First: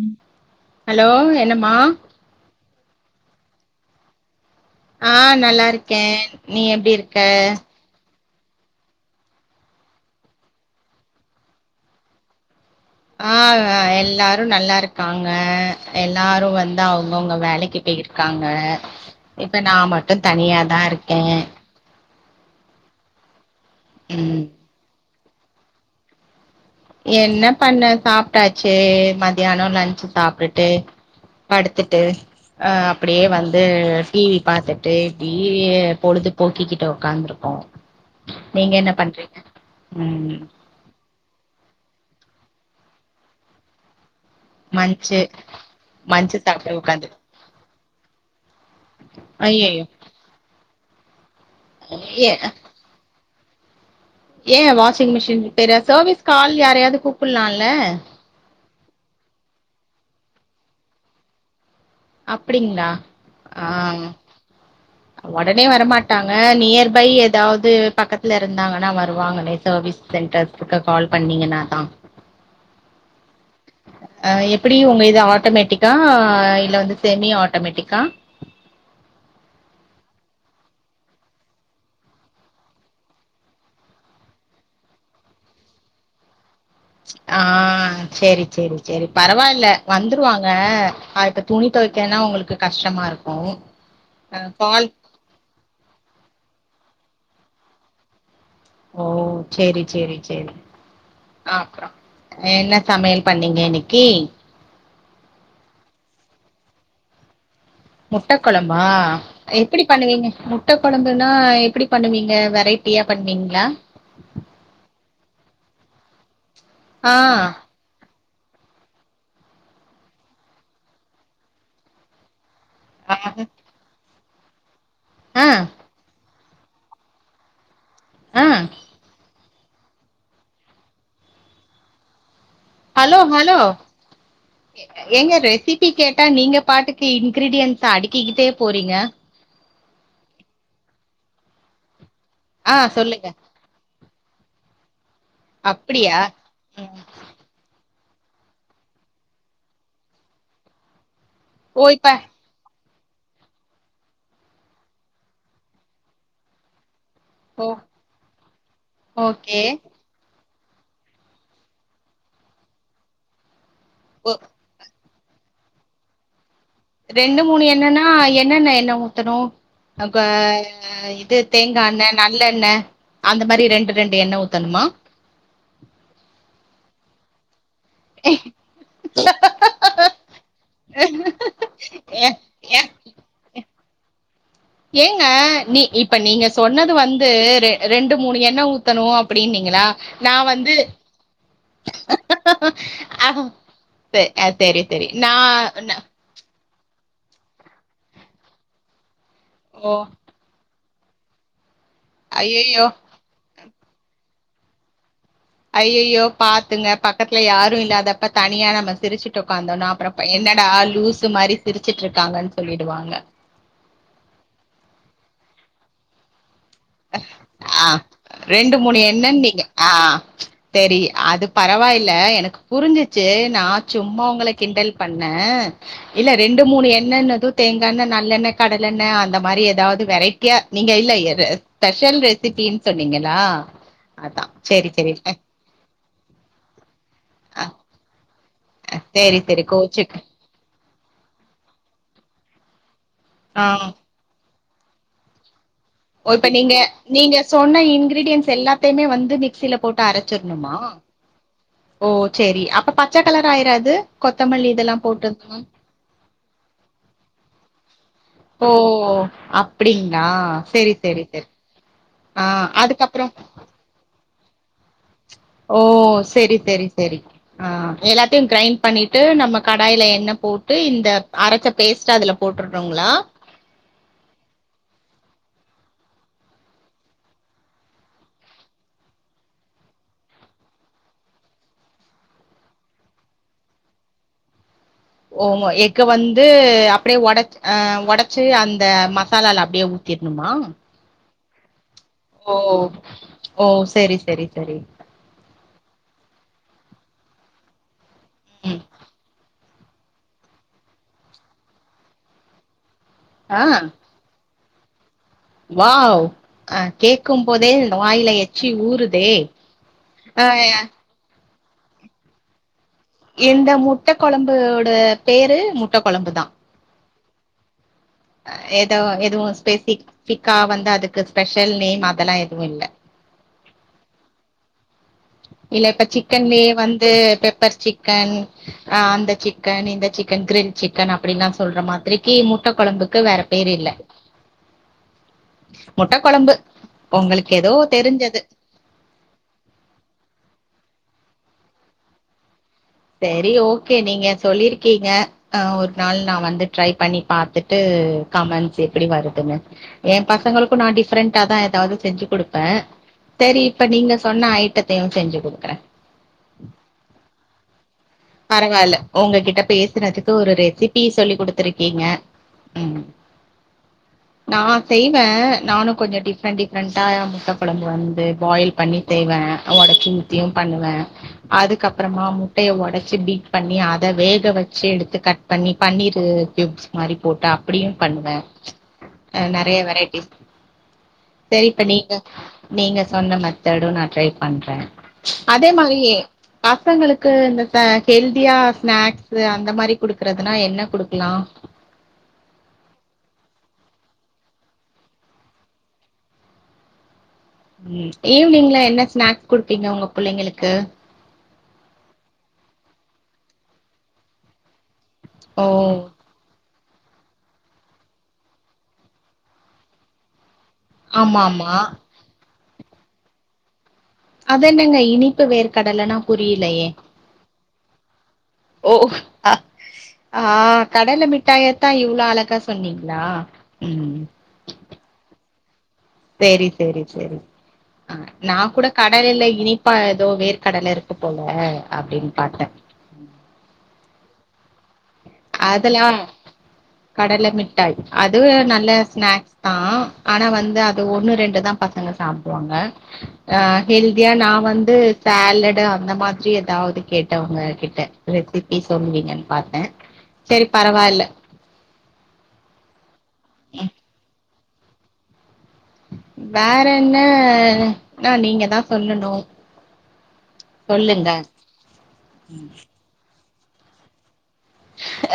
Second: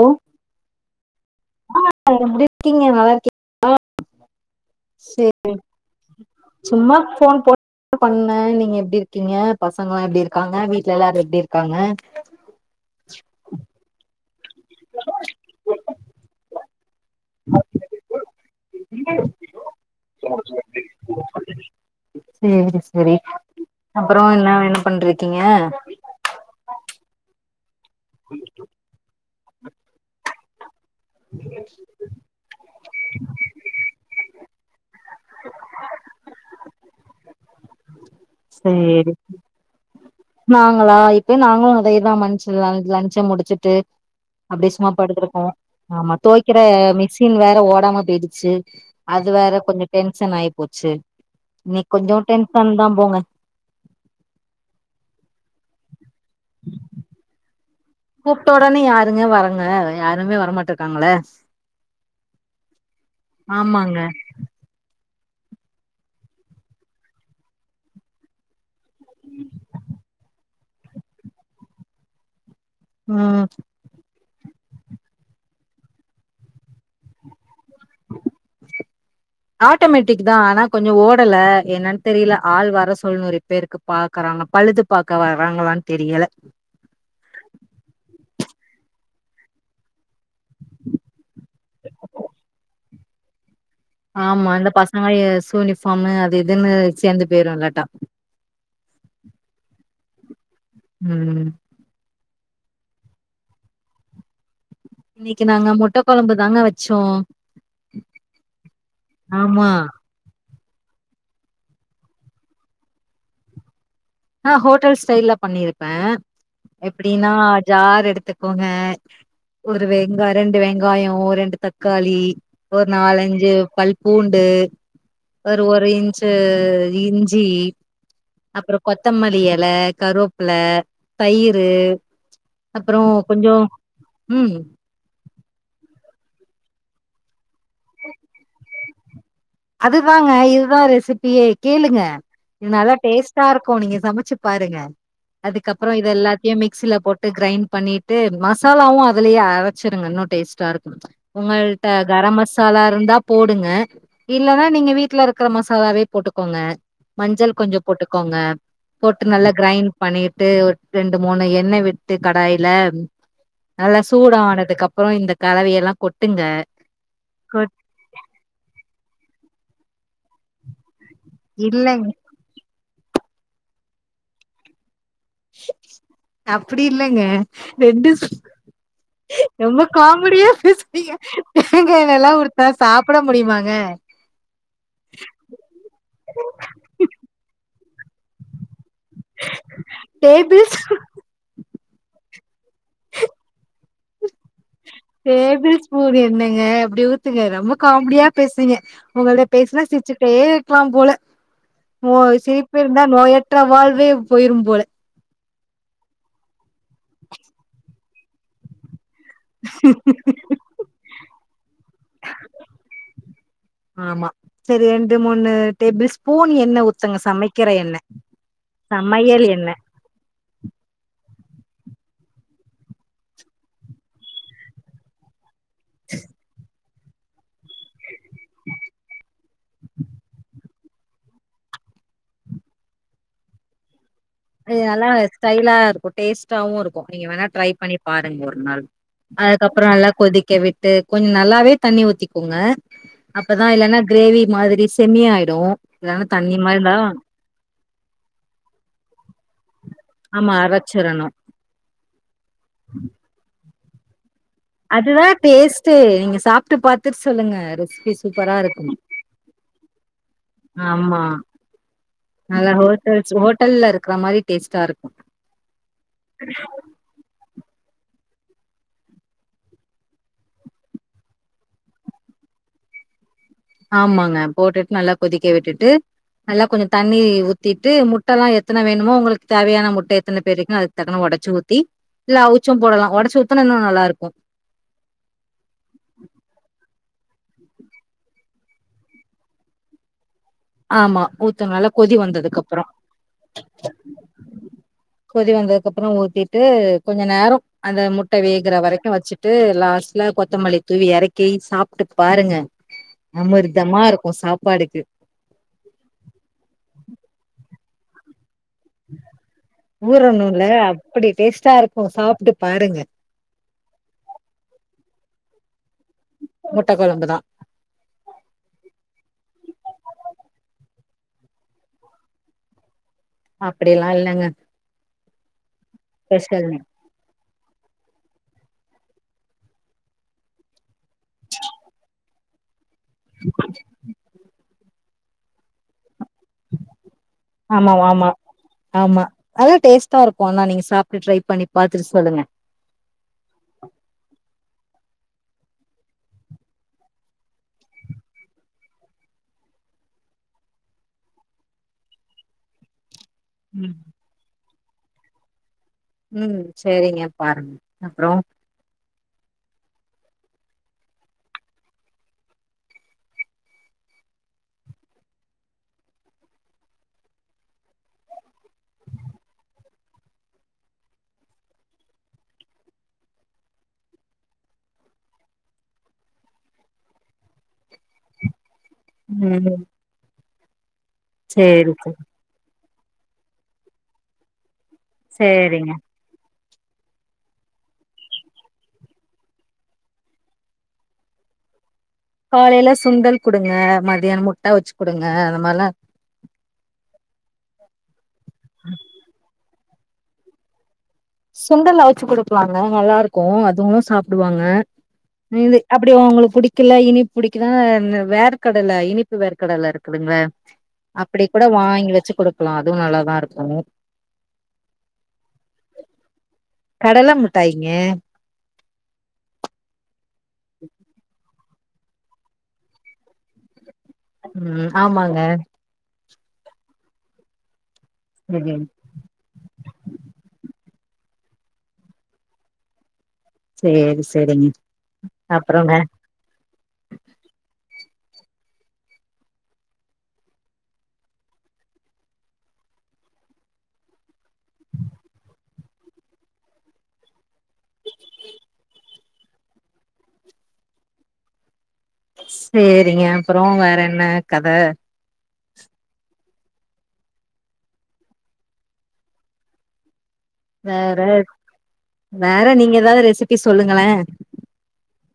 Hello hello என்னம்மா எப்டி இருக்கீங்க நல்லா இருக்கிங்களா ஆ நல்லா இருக்கேன் நீ எப்டி இருக்க ஆ நீங்க எப்டி இருக்கீங்க பசங்களா எப்டி இருக்காங்க வீட்ல எல்லாரும் எப்டி இருக்காங்க ஆ நா எல்லா ரும் நல்லா இருக்காங்க எல்லாரும் வந்து அவுங்கவுங்க வேலக்கி போயிருக்காங்க இப்ப நான் மட்டும் தனியாதான் இருக்கேன் செரி செரி அப்புறம் ம் என்ன வேல பண்றி கீங்க என்னப் பண்ண சாப்ட்டாச்சி மதியானம் லஞ்சு சாப்ட்டு ட்டு படுத்துட்டு ஆ அப்டியே வந்து ஆ டிவி பாத்துட்டு டிவியே பொழுது போக்கிக்கிட்ட உக்காந்துருக்கோம் சரி ம் நாங்களா இப்பயு நாங்களும் அதேதா மன்ச்சிரா லஞ்ச முடிச்சிட்டு அப்டே சும்மா மன்ச்சு படுதிருக்கோம் ஆமா மன்ச்சு தொய்க்கிற சாப்ட்டு உக்காந்து மிஷின் வேற ஓடாம போயிடுச்சு அது வேற ஐயயோ கொஞ்சம் டென்ஷன் ஆயி போச்சி இன்னைக் கொஞ்சம் டென்ஷன் தான் போங்க ஏன் வாஷிங் மிஷின் வேர சர்வீஸ் ஆள் யாரையாவது கூப்பலா இல்ல கூப்ட்ட ஒடனே யாருங்க வராங்க யாருமே வரமாட்டு இருக்காங்க இல்ல அப்டிங்களா ஆ ஆமாங்க ஒடனே வரமாட்டாங்க நியர்பை எதாவது பக்கத்துல இருந்தாங்கனா னா வருவாங்கலே சர்வீஸ் சென்டர் ருக்கா கால் பண்ணீங்கனா தான் ம் ஆ எப்பிடி உங்க இது ஆட்டமேட்டிக்கா இல்ல வந்து செமி ஆட் டமேட்டிக்கா அத ஆனா கொஞ்ச ஓடல என்னன்னு தெரியல ஆள் வர சொல்லணு ரிப்பேருக்கு பேருக்கு பாக்குறாங்க பழுது பாார்கக்க வர்றங்களான்னு தெரியல ஆ சேரி சேரி சேரி பரவாயில்ல வந்துருவாங்க [unintelligible] அது துணி துவைக்கன்னா உங்களுக்கு கஷ்டமா இருக்கு அ ஆமா இந்த கால் பசங்க சூனிபார்ம் அது இதுன்னு சேர்ந்து பேரும்லட்டா ஓ சேரி சேரி சேரி ம் அப்றோ என்ன சமையல் பண்ணீங்க இன்னைக்கு இன்னைக்கு நாங்க முட்ட கொழம்பு தாங்க வச்சோ முட்ட குழம்பா எப்படி பண்ணுவீங்க முட்ட குழம்புன்னா எப்படி பண்ணுவீங்க வெரைட்டியா பண்ணுவீங்களா நா ஹோட்டல் ஸ்டைல்ல பண்ணிருப்பே ஆ எப்படின்னா ஜார் எடுத்து க்கோங்க ஒரு வெங்காய ரெண்டு வெங்காய ஒரு ரெண்டு தக்காளி ஒரு நாலஞ்சு பல் பூண்டு ஆ ஒரு ஒரு இன்ச் டு இஞ்சி ஆ கெத்தமல்லி இலை கருவேப்பல தயிரு அப்புறம் ஹலோ ஹலோ கொஞ்சம் ம். எங்க ரெசிபி கேட் டே நீங்க பாட்டுக்கு இன்கிரீடியன்ஸ் அடுக்கிக்கிட்டே போறீங்க அதுதாங்க இதுதா ரெசிபியே கேளுங்க இது ஆ நல்லா சொல்லுங்க டேஸ்ட்டா இருக்கு நீங்க சமைச்சு பாருங்க அதுக்கப்புற இது அப்டியா எல்லாத்தையு மிக்சில ம் போட்டு கிரைண்ட் பண்ணிட் டு மசாலாவும் அதுலயே அரைச்சிருங்க இன்னு டேஸ்ட்டா இருக்கு ஓ உங்கள்ட்ட இப்ப கரம் மசாலா இருந்தா போடுங்க இல்லனா நீங்க வீட்டுல இருக்கற மசாலாவே போட்டுக்கோங்க மஞ்சள் ஓ கொஞ்ச போட்டுக்கோங்க போட்டு நல்லா ஓகே கிரைண்ட் பண்ணி ட்டு ரெண்டு மூணு எண்ண விட்டு கடாய்ல நல்லா சூட ஒ ஆனதுக்கப் அப்புறோ இந்த கலவையல்லா கொட்டுங்க ரெண்டு மூணு கொட் என்னன்னா என்னென்ன எண்ணவு த்தனு ஆ இது இல்லங்க. தேங்காண்ண நல்லெண்ண அந்த மாரி ரெண்டு ரெண்டு எண்ண ஊத்தணுமா அப்டி இல்லங்க ரெண்டு சு ரொம்ப காமெடியா பேசுவீங்க தேங்கா ஏ எண்ணெய்லா குடுத்தா ஏ சாப்பிட முடியுமாங்க ஏங்க நீ இப்ப நீங்க சொன்னது வந்து ரெ ரெண்டு மூணு எண்ண உத் த்தணு அப்டினீங்களா நா டேபிள் வந்து ஸ்பூ ஆ டேபிள் ந ஸ்பூன் எண்ணங்க எப்டி ஊத் துங்க ரொம்ப காமெடியா பேசுரிங்க உங்கள்ட பேசுனா ஓ சிர்ச்சிட்டே ருப்பாம் போல போ ஐயையோ சிரிப்பிருந்தா நோயற்ற வாழ் [unintelligible] போயிரு போல அய்யய்யோ பாத்துங்க பக்கத்துல யாரு இல்லாதப்ப தனியா நாம சிரிச்சி ட்டு உக்காந்தோன்னா அப்பறோ என்னடா லூசு மாரி சிரிச்சிட்டு இருக்காங்கன்னு சொல்லிடுவாங்க ன்னு டேபிள்ஸ்பூன் ஆ ரெண்டு மூணு சமையல் எண்ணன்நீங்க எண்ணெ ஆ தெரி அதுக் பரவாயில்ல எனக்கு புரிஞ்சிச்சி நா சும்மா உங்கள கிண்டல் பண்ண இல்ல ரெண்டு மூணு எண் எண்ணன்னது தேங்காண்ண நல்லெண்ண கடலெண்ண அந்த மாரி ஏதாவது வெரைட்டியா நீங்க இல்ல எத ஸ்பெஷல் ரெசிபினு சொன்னீங்களா அதா அது சரி சரி நல்லாவே அ ஸ்டைலாயிருக்கு டேஸ்ட்டாவுயிருக்கு நீங்க வேணா அ ட்ரை பண்ணி பாருங்க ஒரு அ சரி சரி அதுக்கப்பறோ நல்லா கோச்சுக் கொதிக்க விட்டு கொஞ்ச நல்லாவே தண்ணி ஊத்திக்கோங்க ஆ அப்பதா இல்லனா கிரேவி மாத்ரி ஸ்செமியாயிடும் ஓ இப்ப நீங்க நீங்க சொன்ன இன்கிரீடியன்ஸ் எல்லாத்தையுமே வந்து மிக்சில போட்டு ஆமா அரைச்சிட்ணுமா அரச்சிரணு ஓ ச்செரி அப்ப பச்ச கலர் ஆயிராது ஹே அதுதான் டேஸ்ட்டே நீங்க சாப்பிட்டு பாத் சொல்லுங்க ரெஸ்பீஸ் ஓ அப்டிங்களா சரி ஆமா சரி சரி ஆஹ் அதுக்கப்பற டேஸ்ட்டாயிருக்கு ஓ செரி செரி சரி ஆஹ் எல்லாத்தயும் கிரைண்ட் பண்ணிட்டு நம்ம கடாய்ல எண்ண போட்டு இந்த அரைச்ச பேஸ்ட்ட அதுல போட்டுட்னுங்களா ஆமாங்க போட்டுட்டு நல்லா கொதிக்க விட்டுட்டு நல்லா கொஞ்சம் தண்ணி ஊத்திட்டு முட்ட எல்லாம எத்தனை வேணுமோ உங்களுக்கு தேவையான முட்ட எத்தனை பேர் இருக்கோ அதுக்கு தகுந்த மாதிரிஉடைச்சு ஊத்தி இல்ல அவுச்சும் போடலாம் உடைச்சு ஊத்தினா இன்னு நல்லா இருக்கும் அப்படியே உடைச் உடைச்சி அந்த மசாலால அப்படியே ஊத்திடுனு ஆமா உத் நல்லப் கொதி ஓ வந்ததுக்கப்ற ஓ செரி செரி செரி கொதி வந்ததுக்கப்ற ஒரு த்திட்டு கொஞ்ச நேரம் அந்த முட் வேகுற ம் வரைக்கு வச்சிட் ட்டு லாஸ்ட்ல கொத்தமல்லி தூவி இறக்கி சாப்ட்டு பாருங்க ஆ அமிர்தம்மா இருக்கு சாப் படுக்கு வாவ் அஹ் கேக்கம்போதே வாயில் எ எச்சி ஊருதே ஊறணுல ஆய்யா அப்டி டேஸ்ட்டா இருக்கும் சாப்பிட்டு பாருங்க இந்த முட்டை குழம்புபோட பேரு முட் முட்டை குழம்பு தான் குழம்புதான் ஏதோ எதுவும் ஸ்பெசிபிக்கா வந்து அதுக்கு ஸ்பெஷல் நேம் அதெல்லாம் எதுவும் இல்ல அப்படிலாம் இல்லங்க இல்ல இப்ப சிக்கன்லயே ஸ்பெஷல்னு வந்து பெப்பர் சிக்கன் ஆஹ் அந்த சிக்கன் இந்த சிக்கன் கிரில் சிக்கன் அப்படின்ல்லாம் சொல்ற மாதிரிக்கு முட்டை குழம்பு அதுக்கு வேற பேரு இல்ல முட்ட கொழம்பு உங்களுக்கு ஏதோ ஆமாவ் ஆமா தெரிஞ்சது ஆமா அதுவு டேஸ்ட்டா இரு க்கு ஆனா நீங்க சாப்ட்டு ட்ரை பண்ணி பாத்துட்டு சொல்லுங்க செரி ஓகே நீங்க சொல்லிருக்கீங்க ஆ ஒரு நாள் நா வந்து ட்ரை பண்ணி பாத்துட்டு கமென்ஸ் எப்புடி வருதுன்னு எ பசங்களுக்கு நா டிஃப்ரெண்ட்டா தா எதாவ்து செஞ்சு குடுப்பே செரி இப்ப நீங்க சொன்ன அயிட்ட த்தையு செஞ்சு குடுக்குறே ம் சேரிங்க பாருங்க அப்றோ பரவால்ல ஒங்க கிட்ட பேசுனதுக்கு ஒரு ரெசிபி சொல்லி குடுத்துருக்கீங்க நா செய்வே நானு கொஞ்சொ டிஃப்ரெண்ட் டிஃப்ரெண்டா முட்ட கொழம்பு வந்து பாயில் பண்ணி செய்வே ஒடச்சி ஊத்தியு பண்ணுவே அதுக்கப்புறமா முட்டைய ஒட ச்சு பீட் பண்ணி அத வேக வச்சு எடுத்து கட் பண்ணி பன்னீரு கியூப்ஸ் மாரி போட்டு அப்புடியு பண்ணுவே அ நறைய ம் வெரைட்டி செரி இப்ப சேரி சேரி நீங்க நீங்க சொன்ன மெத்தடு நா ட்ரை பண்றே அதே சேரிங்க மாரியே பசங்களுக்கு இந்த இப்ப ஹெல்தியா ஸ்நாக்ஸு அந்த மாரி குடுக்குறதுனா என்ன குடுக்லா காலைல சுண்டல் குடுங்க மதியானம் முட்ட அவிச்சு குடுங்க அந்த மார்லா ம் ஈவ்னிங்ல என்ன ஸ்நாக்ஸ் குடுப்பீங்க ஒங்க புள்ளைங்களுக்கு சுண்டல் அவிச்சு குடுக்லாங்க நல்லாருக்கு அதுவு சாப்புடுவாங்க ஓ இந்து அப்புடி ஒங்களுக் புடி க்கல்ல இனிப் புடிக்குனா வேர்க்கடல இனிப்பு வேர்க்கடல இருக்குதுங்ல ஆமா அப்புடி கூட ஆமா வாங்கி வச்சு குடுக் லா அதுவு நல்லாதாருக்கு அது என்னங்க இனிப்பு வேர் கடலனா புரியலயே கடல மிட்டாய்ங்க ஓ அ ஆ கடல மிட்டாய தா இவ்ளோ அழகா சொன்னீங்ளா ம் ஆமாங்க செரி செரி செரி ஆ நா ம் கூட கடல்ல இனிபபா ஏதோ வேர் கடல இருகு க்குபோல அப்டினு பாத்தே [inaudible] அப்றோங்க அதெலா கடல மிட் ட்டாய் அது நல்ல ஸ்நாக்ஸ் தா ஆனா வந்து அது ஒன்னு ரெண்டு தா பசங்க சாப்டுவாங்க ஆ ஹெல்தியா நா வந்து சேலடு அந்த மாத்ரி ஏதாது கேட்டவங்க கிட்ட ரெசிபி சொல்லுவீங்கனு பாத்தே சேரி பரவாயில்ல செரிங்க அப்றோ வேற என்ன கத வேற என்ன னா நீங்க தா சொல்லணு வேற சொல்லுங்க வேற நீங்க ஏதாது ரெசிபி ப்பி சொல்லுங்களே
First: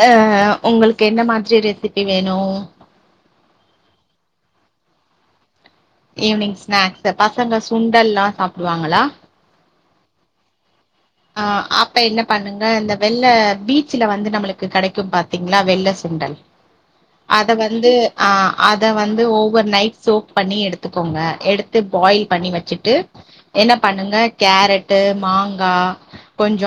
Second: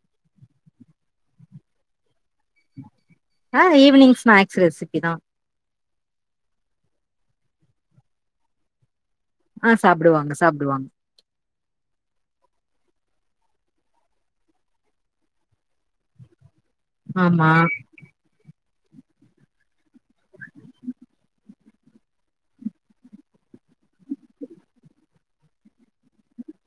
அ உங்களுகு என்ன மாத்ரி ரெசிபி வேணு ஆ ஈவினிங் ஸ்நாக்ஸ் ரெசிபி தா ஈவினிங் ஸ்நாக்ஸ் பசங்க சுண்டல்லா சாப்டுவாங்களா ஆ சாப்டுவாங்க சாப்டுவாங்க அ அப்ப என்ன பண்ணுங்க இந்த வெள்ள பீச்ல வந்து நம்மளுகு கிடைக்கு பாதீங்களா வெள்ள சுண்டல் ஆமா அத வந்து ஆ அத வந்து ஓவர் நைட் சோக் பண்ணி எடுதுகோங்க எடுது பாயில் பண்ணி வச்சுட்டு என்ன பண்ணுக கேரட்டு மாங்கா கொஞ்ச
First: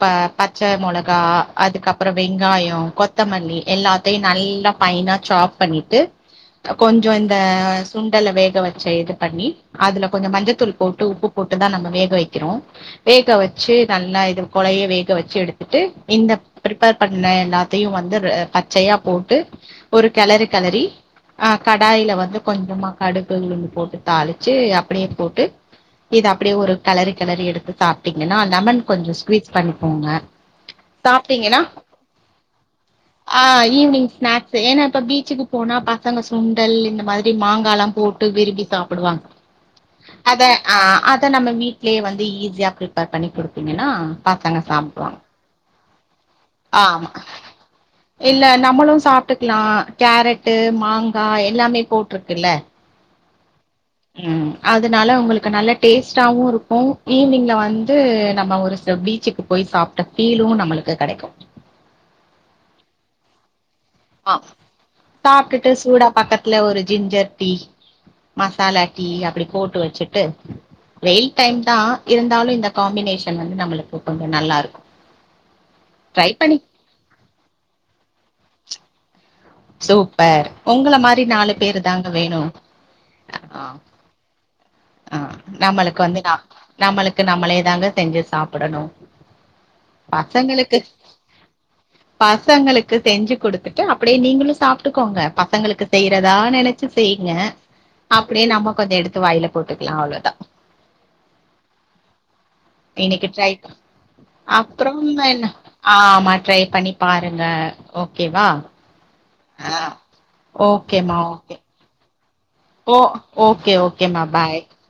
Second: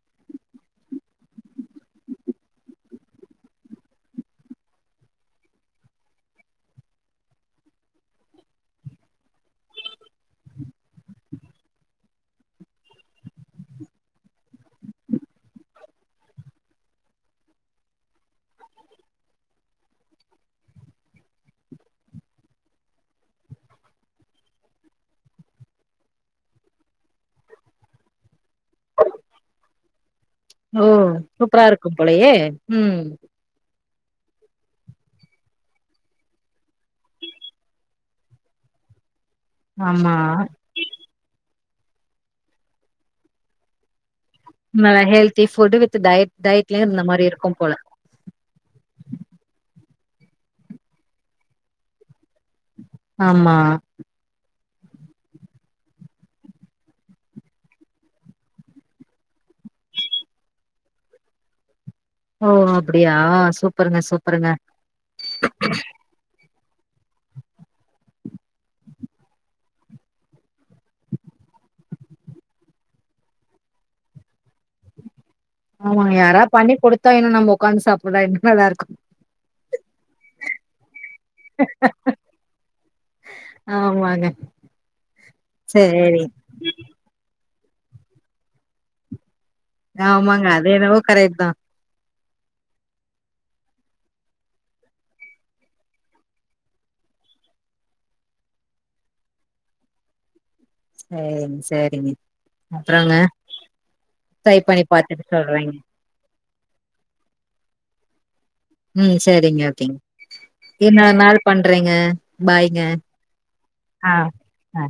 ப பச்ச மொளகா அதுகப்பறோ வெங்காயோ கொத்தமல்லி எல்லாதையு நல்லா ஃபைனா சாப் பண்ணிடு கொஞ்ச இந்த சுண்டல வேக வச்ச இது பண்ணி அதுல கொஞ்ச மஞ்சதூள் போடு உப்பு போடுதா நம்ம வேக வைக்கிறோ வேக வச் ச்சி நல்லா இது கொலய வேக வச்சு எடுத்துட்டு இந்த ப்ரிபேர் பண்ண எல்லாதயு வந்து பச்சையா போட்டு ஒரு கெளறுகெளறி ஆ கடாயில வந்து கொஞ்சமா கடுகு உளுந்து போட்டு தாளிச்சு அப்டியே போட்டு இத அப்டியே ஒரு கெளறி கெளறி எடுத்து சாப்டிங் ஏனா லெமன் கொஞ்ச ஸ்க்வீஸ் பண்ணிகோங்க ஓ சூப்ரா இருக்கு போலயே உ ஆ ஈவினிங் ஸ்நாக்ஸ் ஏனா இப்ப பீச்சுக்கு போனா பசங்க சுண்டல் இந்த மாத்ரி மாங்காலா போட்டு விரும்பி சாப்பிடுவாங்க ஆமா அத ஆ அத நம்ம வீட் ட்லே வந்து ஈஸியா [unintelligible] ப்ரிப்பேர் பண்ணி குடுத்தீங்கனா நல்ல ஹல்தி ஃபுட் வி டயட் டயட்லயு இருந்த ஆமா மாரி இருக்கும் போல இல்ல நம்மளு சாப்டுகலா கேரட்டு மாங்கா எல்லாமே போட்ருகுல ஆமா உ அதனால உங்களுக்கு நல்ல டேஸ்டாவு இருக்கு ஈவினிங்ல வந்து நம்ம ஒரு சில பீச்சுக்கு போய் சாப்பிட்ட ஃபீலு நம்மளுக்கு கெடைக்கு ஓ அப்படியா சூப் ஆ சாப்பிட்டுட்டு சூடா பாக்கட் த்துல ஒரு ஜிஞ்சர் டீ மசாலா டீ அப்படி போட்டு வச்சுட்டு வெயில் டைம் தா இருந்தாலு இந்த காம்பினேஷன் வந்து நம்மளுக்கு கொஞ்ச நல்லா இருக்கு ஆமா யாரா பண்ணி கொடுத்தா இன்னு நம்ம உட்காந்து சாப்பிடா என்ன நல்லா இருக்கு சூப்பர் உங்கள மாரி நாலு பேரு தாங்க வேணு ஆ ஆமாங்க ஆ நம்மளுக்கு வந்து சேரி நா நம்மளுக்கு நம்மளே தாங்க செஞ்சு சாப்பிடணு ஆமாங்க பசங்களுக்கு அதேனவோ கரட்டூ தா பசங்களுக்கு செஞ்சு கொடுத்துட்டு அப்படியே நீங்களு சாப்பிட்டுக்கோங்க பசங்களுக்கு செய்யறதா நினைச்சு செய்யுங்க அப்படியே நம்ம கொஞ்ச எடுத்து வாயில போட்டுக்கலா அவ்வளோதா சேரிங்க சேரிங்க அப்புறங்க இன்னைக்கு ட்ரை ட்ரை பண்ணி பார்த்துட்டு சொல்றீங்க டரை பண்ணி பாருங்க ஓகேவா ம் சேரிங்க ஆ ஓகேங்க இனொரு ஓகேமா நாள் ஓகே. பண்றேங்க பாய்ங்க ஓ ஓகே ஆ ஓகேமா பாய் ஆ